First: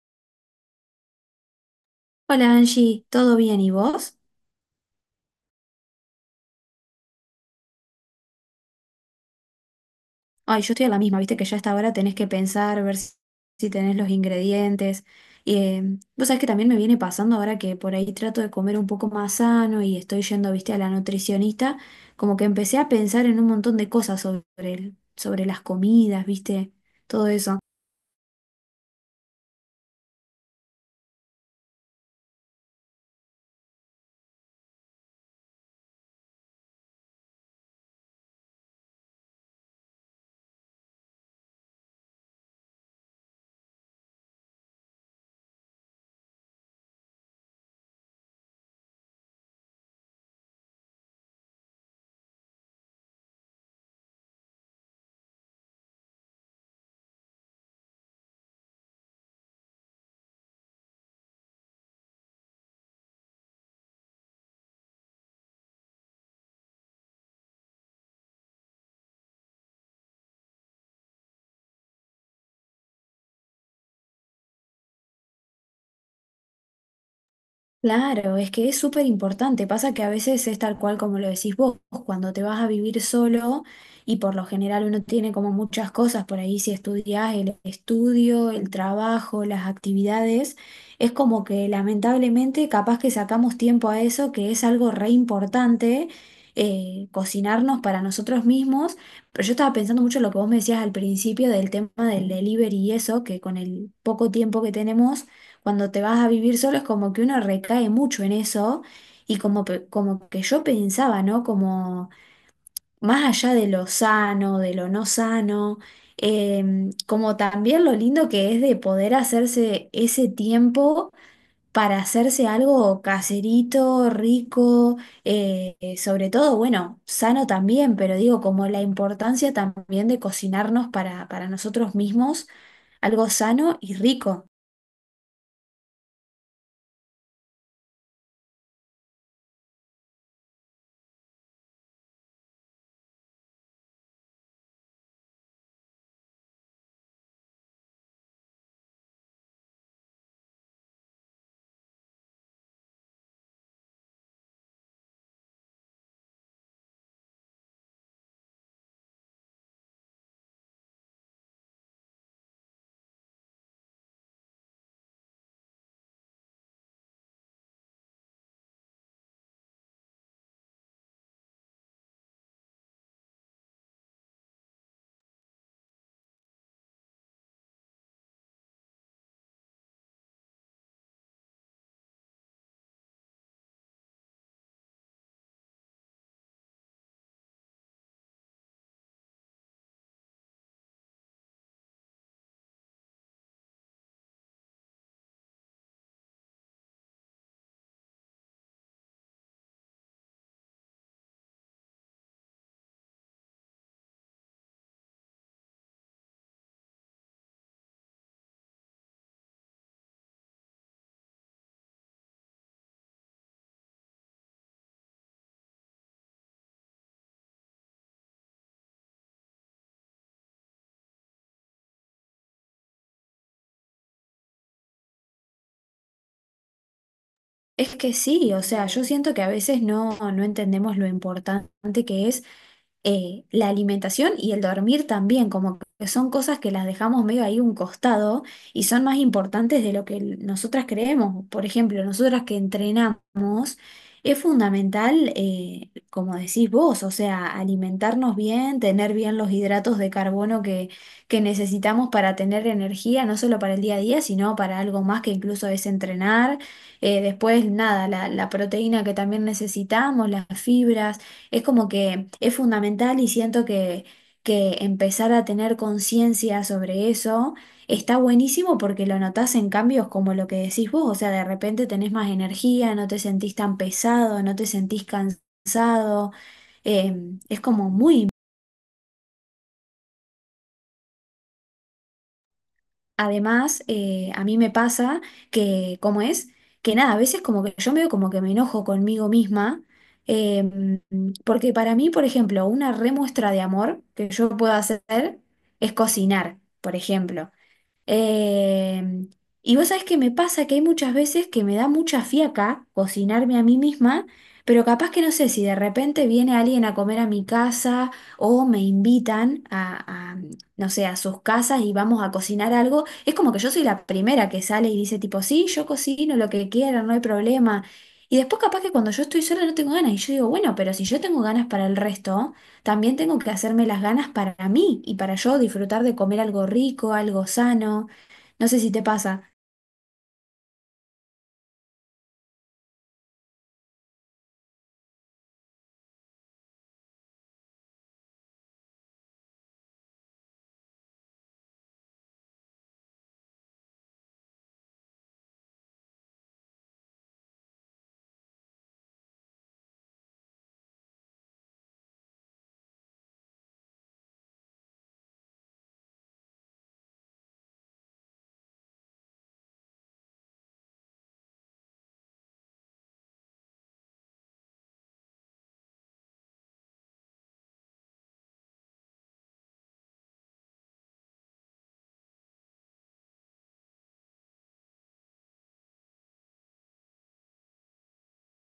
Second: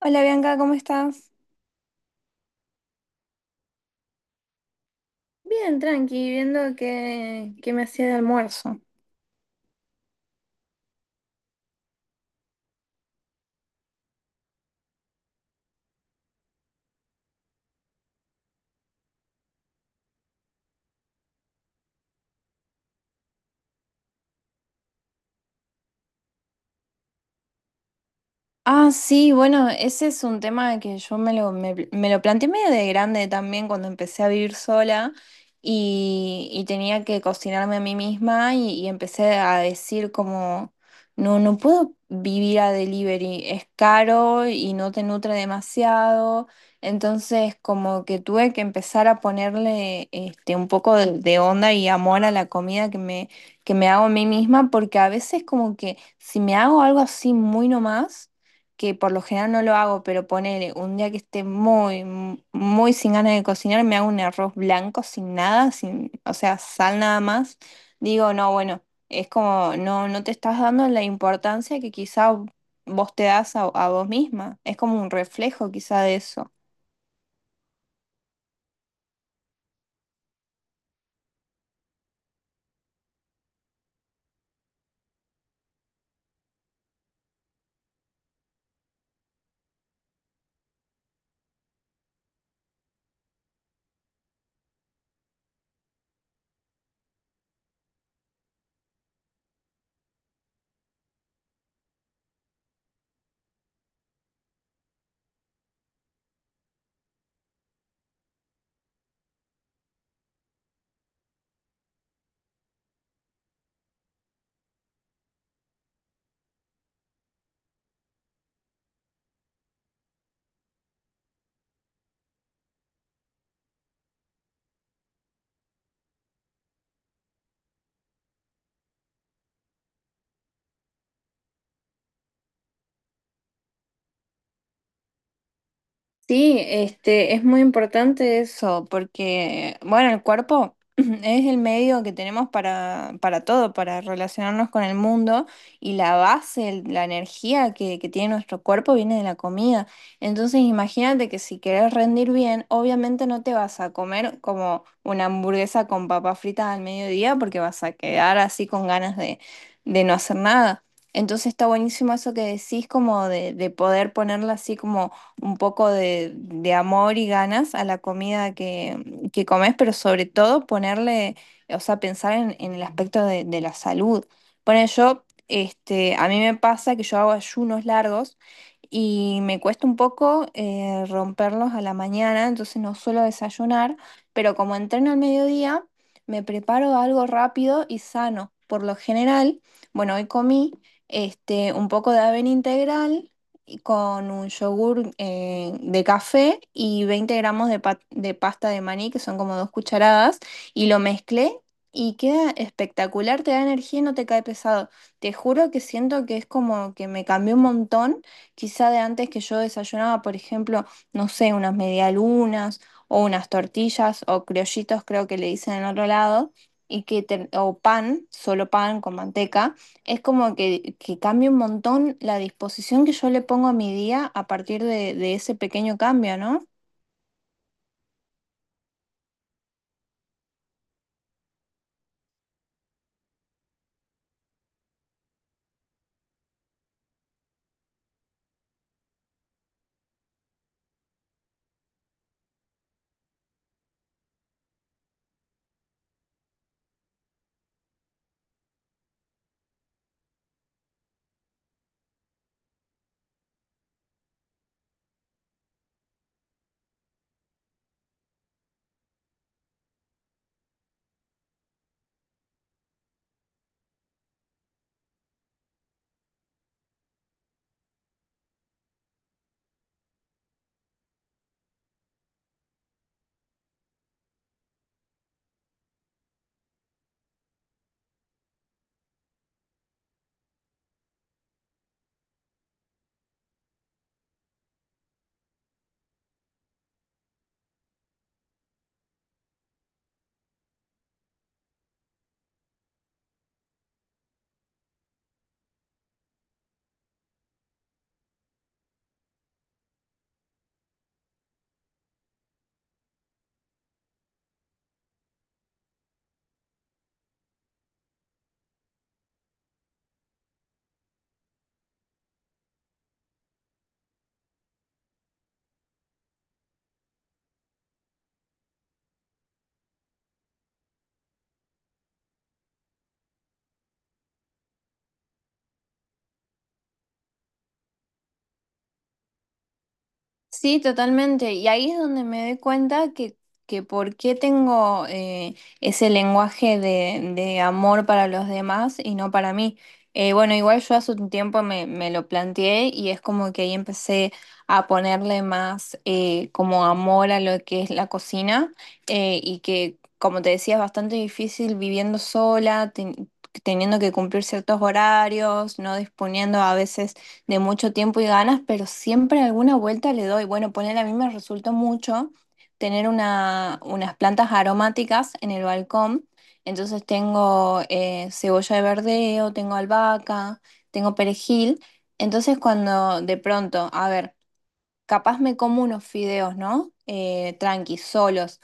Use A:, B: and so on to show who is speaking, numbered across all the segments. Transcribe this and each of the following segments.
A: Hola Bianca, ¿cómo estás?
B: Hola Angie, ¿todo bien y vos?
A: Bien, tranqui, viendo qué me hacía de almuerzo.
B: Ay, yo estoy a la misma, viste que ya hasta ahora tenés que pensar, ver si tenés los ingredientes. Y, eh, Vos sabés que también me viene pasando ahora que por ahí trato de comer un poco más sano y estoy yendo, viste, a la nutricionista, como que empecé a pensar en un montón de cosas sobre sobre las comidas, viste, todo eso.
A: Ah, sí, bueno, ese es un tema que yo me lo planteé medio de grande también cuando empecé a vivir sola y tenía que cocinarme a mí misma y empecé a decir como, no, no puedo vivir a delivery, es caro y no te nutre demasiado. Entonces, como que tuve que empezar a ponerle este, un poco de onda y amor a la comida que me hago a mí misma, porque a veces como que si me hago algo así muy nomás, que por lo general no lo hago. Pero ponele un día que esté muy sin ganas de cocinar, me hago un arroz blanco sin nada, sin, o sea, sal nada más. Digo, no, bueno, es como, no, no te estás dando la importancia que quizá vos te das a, vos misma. Es como un reflejo quizá de eso.
B: Claro, es que es súper importante. Pasa que a veces es tal cual como lo decís vos, cuando te vas a vivir solo y por lo general uno tiene como muchas cosas por ahí, si estudias el estudio, el trabajo, las actividades, es como que lamentablemente capaz que sacamos tiempo a eso, que es algo re importante, cocinarnos para nosotros mismos. Pero yo estaba pensando mucho en lo que vos me decías al principio del tema del delivery y eso, que con el poco tiempo que tenemos cuando te vas a vivir solo es como que uno recae mucho en eso y como, como que yo pensaba, ¿no? Como más allá de lo sano, de lo no sano, como también lo lindo que es de poder hacerse ese tiempo para hacerse algo caserito, rico, sobre todo, bueno, sano también, pero digo, como la importancia también de cocinarnos para nosotros mismos, algo sano y rico.
A: Sí, este, es muy importante eso, porque, bueno, el cuerpo es el medio que tenemos para todo, para relacionarnos con el mundo y la base, la energía que tiene nuestro cuerpo viene de la comida. Entonces, imagínate que si querés rendir bien, obviamente no te vas a comer como una hamburguesa con papas fritas al mediodía, porque vas a quedar así con ganas de, no hacer nada. Entonces está buenísimo eso que decís, como de, poder ponerla así como un poco de amor y ganas a la comida que comes, pero sobre todo ponerle, o sea, pensar en, el aspecto de la salud. Bueno, yo, este, a mí me pasa que yo hago ayunos largos y me cuesta un poco romperlos a la mañana, entonces no suelo desayunar, pero como entreno al mediodía, me preparo algo rápido y sano. Por lo general, bueno, hoy comí este, un poco de avena integral con un yogur de café y 20 g de pasta de maní, que son como 2 cucharadas, y lo mezclé y queda espectacular, te da energía y no te cae pesado. Te juro que siento que es como que me cambió un montón, quizá de antes que yo desayunaba, por ejemplo, no sé, unas medialunas o unas tortillas o criollitos, creo que le dicen en otro lado. O pan, solo pan con manteca. Es como que cambia un montón la disposición que yo le pongo a mi día a partir de ese pequeño cambio, ¿no?
B: Es que sí, o sea, yo siento que a veces no, no entendemos lo importante que es la alimentación y el dormir también, como que son cosas que las dejamos medio ahí un costado y son más importantes de lo que nosotras creemos. Por ejemplo, nosotras que entrenamos, es fundamental, como decís vos, o sea, alimentarnos bien, tener bien los hidratos de carbono que necesitamos para tener energía, no solo para el día a día, sino para algo más que incluso es entrenar. Después, nada, la proteína que también necesitamos, las fibras, es como que es fundamental y siento que empezar a tener conciencia sobre eso está buenísimo porque lo notás en cambios como lo que decís vos, o sea, de repente tenés más energía, no te sentís tan pesado, no te sentís cansado, eh, es como muy. Además, a mí me pasa que, ¿cómo es? Que nada, a veces como que yo me veo como que me enojo conmigo misma, eh, porque para mí, por ejemplo, una remuestra de amor que yo puedo hacer es cocinar, por ejemplo. Em, y vos sabés que me pasa que hay muchas veces que me da mucha fiaca cocinarme a mí misma, pero capaz que no sé si de repente viene alguien a comer a mi casa o me invitan a no sé, a sus casas y vamos a cocinar algo. Es como que yo soy la primera que sale y dice tipo, sí, yo cocino lo que quieran, no hay problema. Y después capaz que cuando yo estoy sola no tengo ganas y yo digo, bueno, pero si yo tengo ganas para el resto también tengo que hacerme las ganas para mí y para yo disfrutar de comer algo rico, algo sano. No sé si te pasa.
A: Sí, totalmente. Y ahí es donde me doy cuenta que, por qué tengo ese lenguaje de amor para los demás y no para mí. Bueno, igual yo hace un tiempo me lo planteé y es como que ahí empecé a ponerle más como amor a lo que es la cocina y que, como te decía, es bastante difícil viviendo sola, teniendo que cumplir ciertos horarios, no disponiendo a veces de mucho tiempo y ganas, pero siempre alguna vuelta le doy. Bueno, poner, a mí me resultó mucho tener unas plantas aromáticas en el balcón. Entonces tengo cebolla de verdeo, tengo albahaca, tengo perejil. Entonces cuando de pronto, a ver, capaz me como unos fideos, ¿no? Tranquis, solos.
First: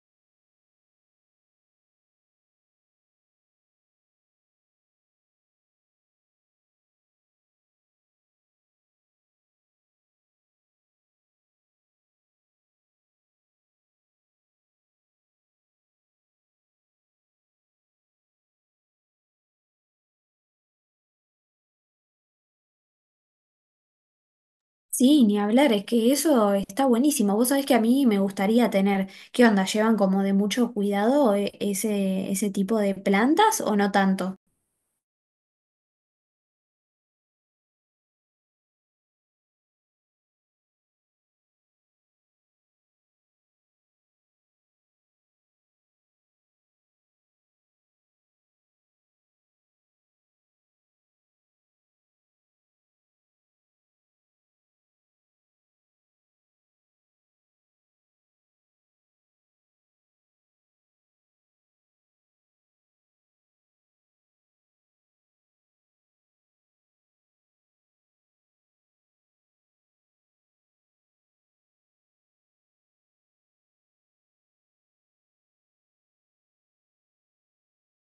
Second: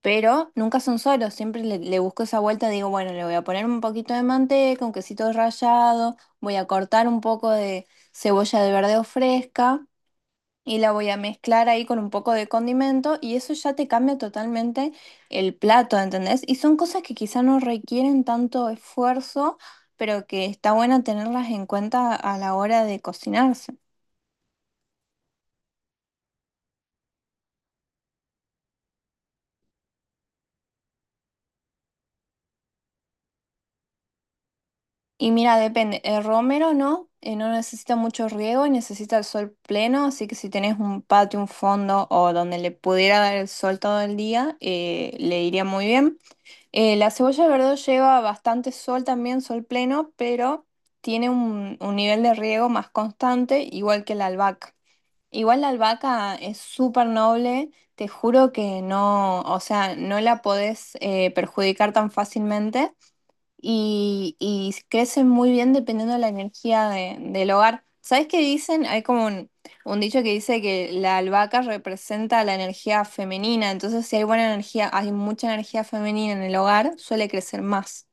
A: Pero nunca son solos, siempre le busco esa vuelta. Digo, bueno, le voy a poner un poquito de manteca, un quesito rallado, voy a cortar un poco de cebolla de verdeo fresca y la voy a mezclar ahí con un poco de condimento y eso ya te cambia totalmente el plato, ¿entendés? Y son cosas que quizá no requieren tanto esfuerzo, pero que está bueno tenerlas en cuenta a la hora de cocinarse.
B: Sí, ni hablar, es que eso está buenísimo. Vos sabés que a mí me gustaría tener, ¿qué onda? ¿Llevan como de mucho cuidado ese tipo de plantas o no tanto?
A: Y mira, depende. El romero no, no necesita mucho riego y necesita el sol pleno, así que si tenés un patio, un fondo o donde le pudiera dar el sol todo el día, le iría muy bien. La cebolla de verdeo lleva bastante sol también, sol pleno, pero tiene un, nivel de riego más constante, igual que la albahaca. Igual la albahaca es súper noble, te juro que no, o sea, no la podés perjudicar tan fácilmente y crecen muy bien dependiendo de la energía del hogar. ¿Sabes qué dicen? Hay como un dicho que dice que la albahaca representa la energía femenina, entonces si hay buena energía, hay mucha energía femenina en el hogar, suele crecer más.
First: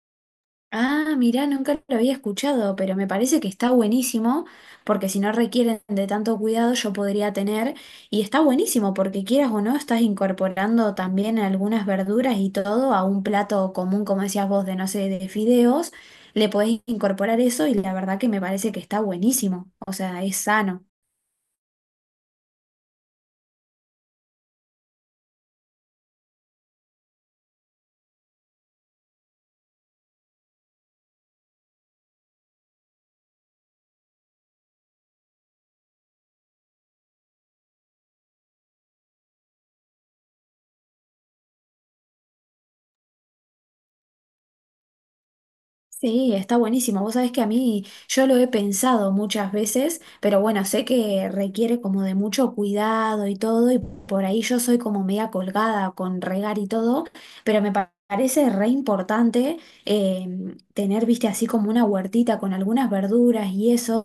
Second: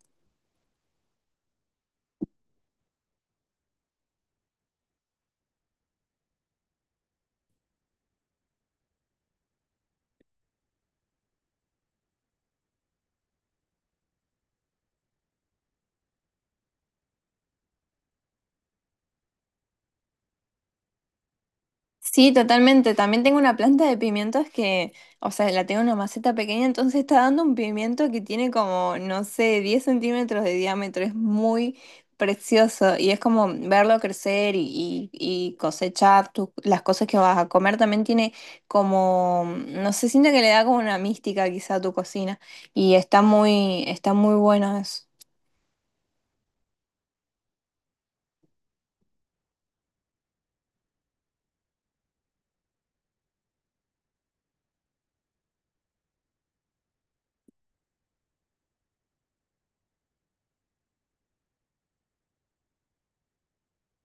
B: Ah, mirá, nunca lo había escuchado, pero me parece que está buenísimo, porque si no requieren de tanto cuidado, yo podría tener, y está buenísimo, porque quieras o no, estás incorporando también algunas verduras y todo a un plato común, como decías vos, de no sé, de fideos, le podés incorporar eso y la verdad que me parece que está buenísimo, o sea, es sano.
A: Sí, totalmente. También tengo una planta de pimientos que, o sea, la tengo en una maceta pequeña, entonces está dando un pimiento que tiene como, no sé, 10 cm de diámetro. Es muy precioso y es como verlo crecer y cosechar las cosas que vas a comer. También tiene como, no sé, siento que le da como una mística quizá a tu cocina y está muy bueno eso.
B: Sí, está buenísimo. Vos sabés que a mí yo lo he pensado muchas veces, pero bueno, sé que requiere como de mucho cuidado y todo, y por ahí yo soy como media colgada con regar y todo, pero parece re importante eh, tener, viste, así como una huertita con algunas verduras y eso,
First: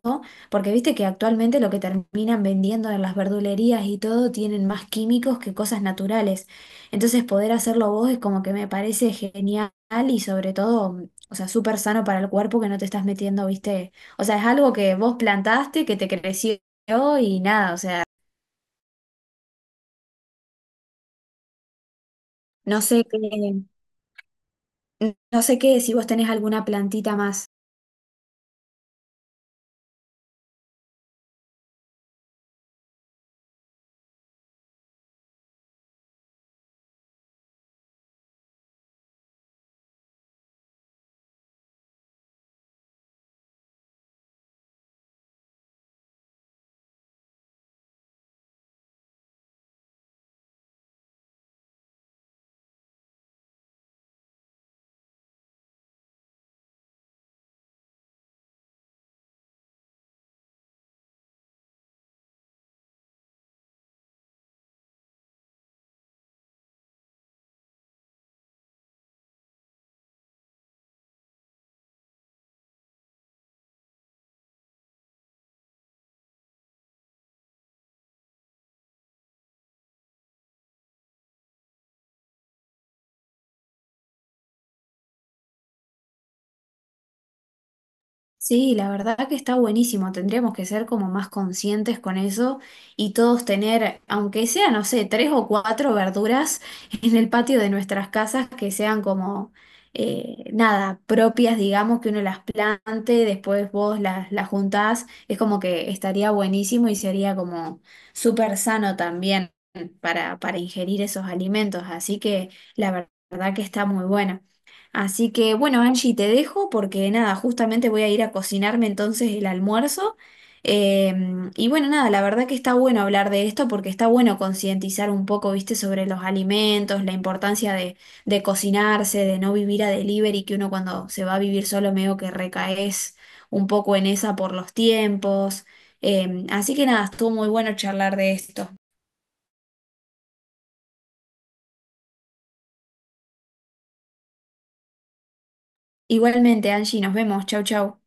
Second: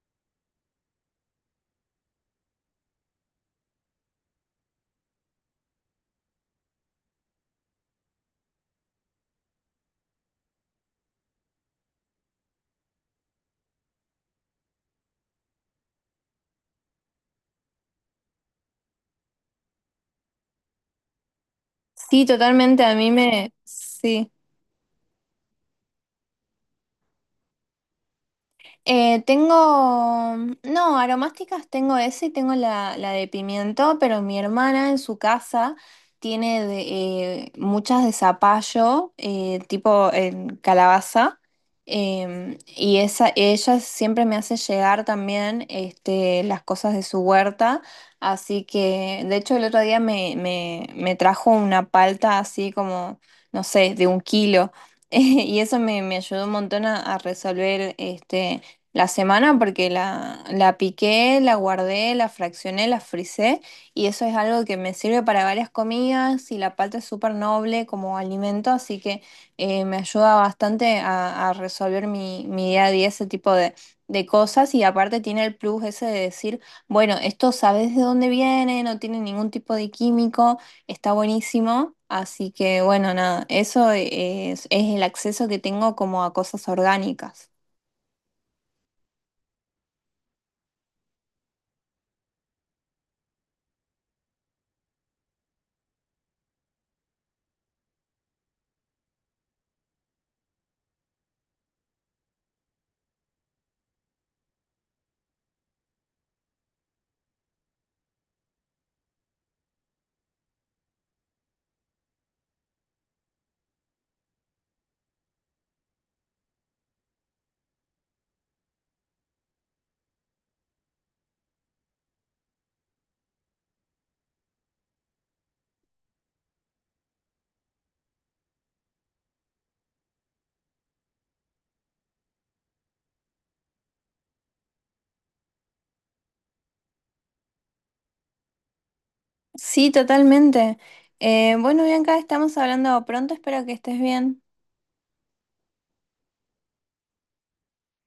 B: porque viste que actualmente lo que terminan vendiendo en las verdulerías y todo tienen más químicos que cosas naturales. Entonces poder hacerlo vos es como que me parece genial y sobre todo... O sea, súper sano para el cuerpo que no te estás metiendo, ¿viste? O sea, es algo que vos plantaste, que te creció y nada, o sea,
A: Sí,
B: no
A: totalmente.
B: sé qué,
A: Sí.
B: no sé qué, si vos tenés alguna plantita más.
A: Eh, tengo, no, aromásticas tengo ese y tengo la de pimiento, pero mi hermana en su casa tiene muchas de zapallo, tipo en calabaza, y esa, ella siempre me hace llegar también este, las cosas de su huerta, así que de hecho el otro día me trajo una palta así como, no sé, de 1 kilo, y eso me, me ayudó un montón a resolver este la semana, porque la piqué, la guardé, la fraccioné, la frisé y eso es algo que me sirve para varias comidas, y la palta es súper noble como alimento, así que me ayuda bastante a resolver mi día a día ese tipo de cosas. Y aparte tiene el plus ese de decir, bueno, esto sabes de dónde viene, no tiene ningún tipo de químico, está buenísimo, así que bueno, nada, eso es el acceso que tengo como a cosas orgánicas.
B: Sí, la verdad que está buenísimo. Tendríamos que ser como más conscientes con eso y todos tener, aunque sea, no sé, tres o cuatro verduras en el patio de nuestras casas que sean como, nada, propias, digamos, que uno las plante, después vos las juntás. Es como que estaría buenísimo y sería como súper sano también para ingerir esos alimentos. Así que verdad que está muy bueno. Así que bueno, Angie, te dejo porque nada, justamente voy a ir a cocinarme entonces el almuerzo. Y bueno, nada, la verdad que está bueno hablar de esto porque está bueno concientizar un poco, viste, sobre los alimentos, la importancia de cocinarse, de no vivir a delivery, que uno cuando se va a vivir solo medio que recaes un poco en esa por los tiempos. Así que nada, estuvo muy bueno charlar de esto.
A: Sí, totalmente. Bueno, Bianca, estamos hablando pronto, espero que estés bien.
B: Igualmente, Angie, nos vemos. Chau, chau.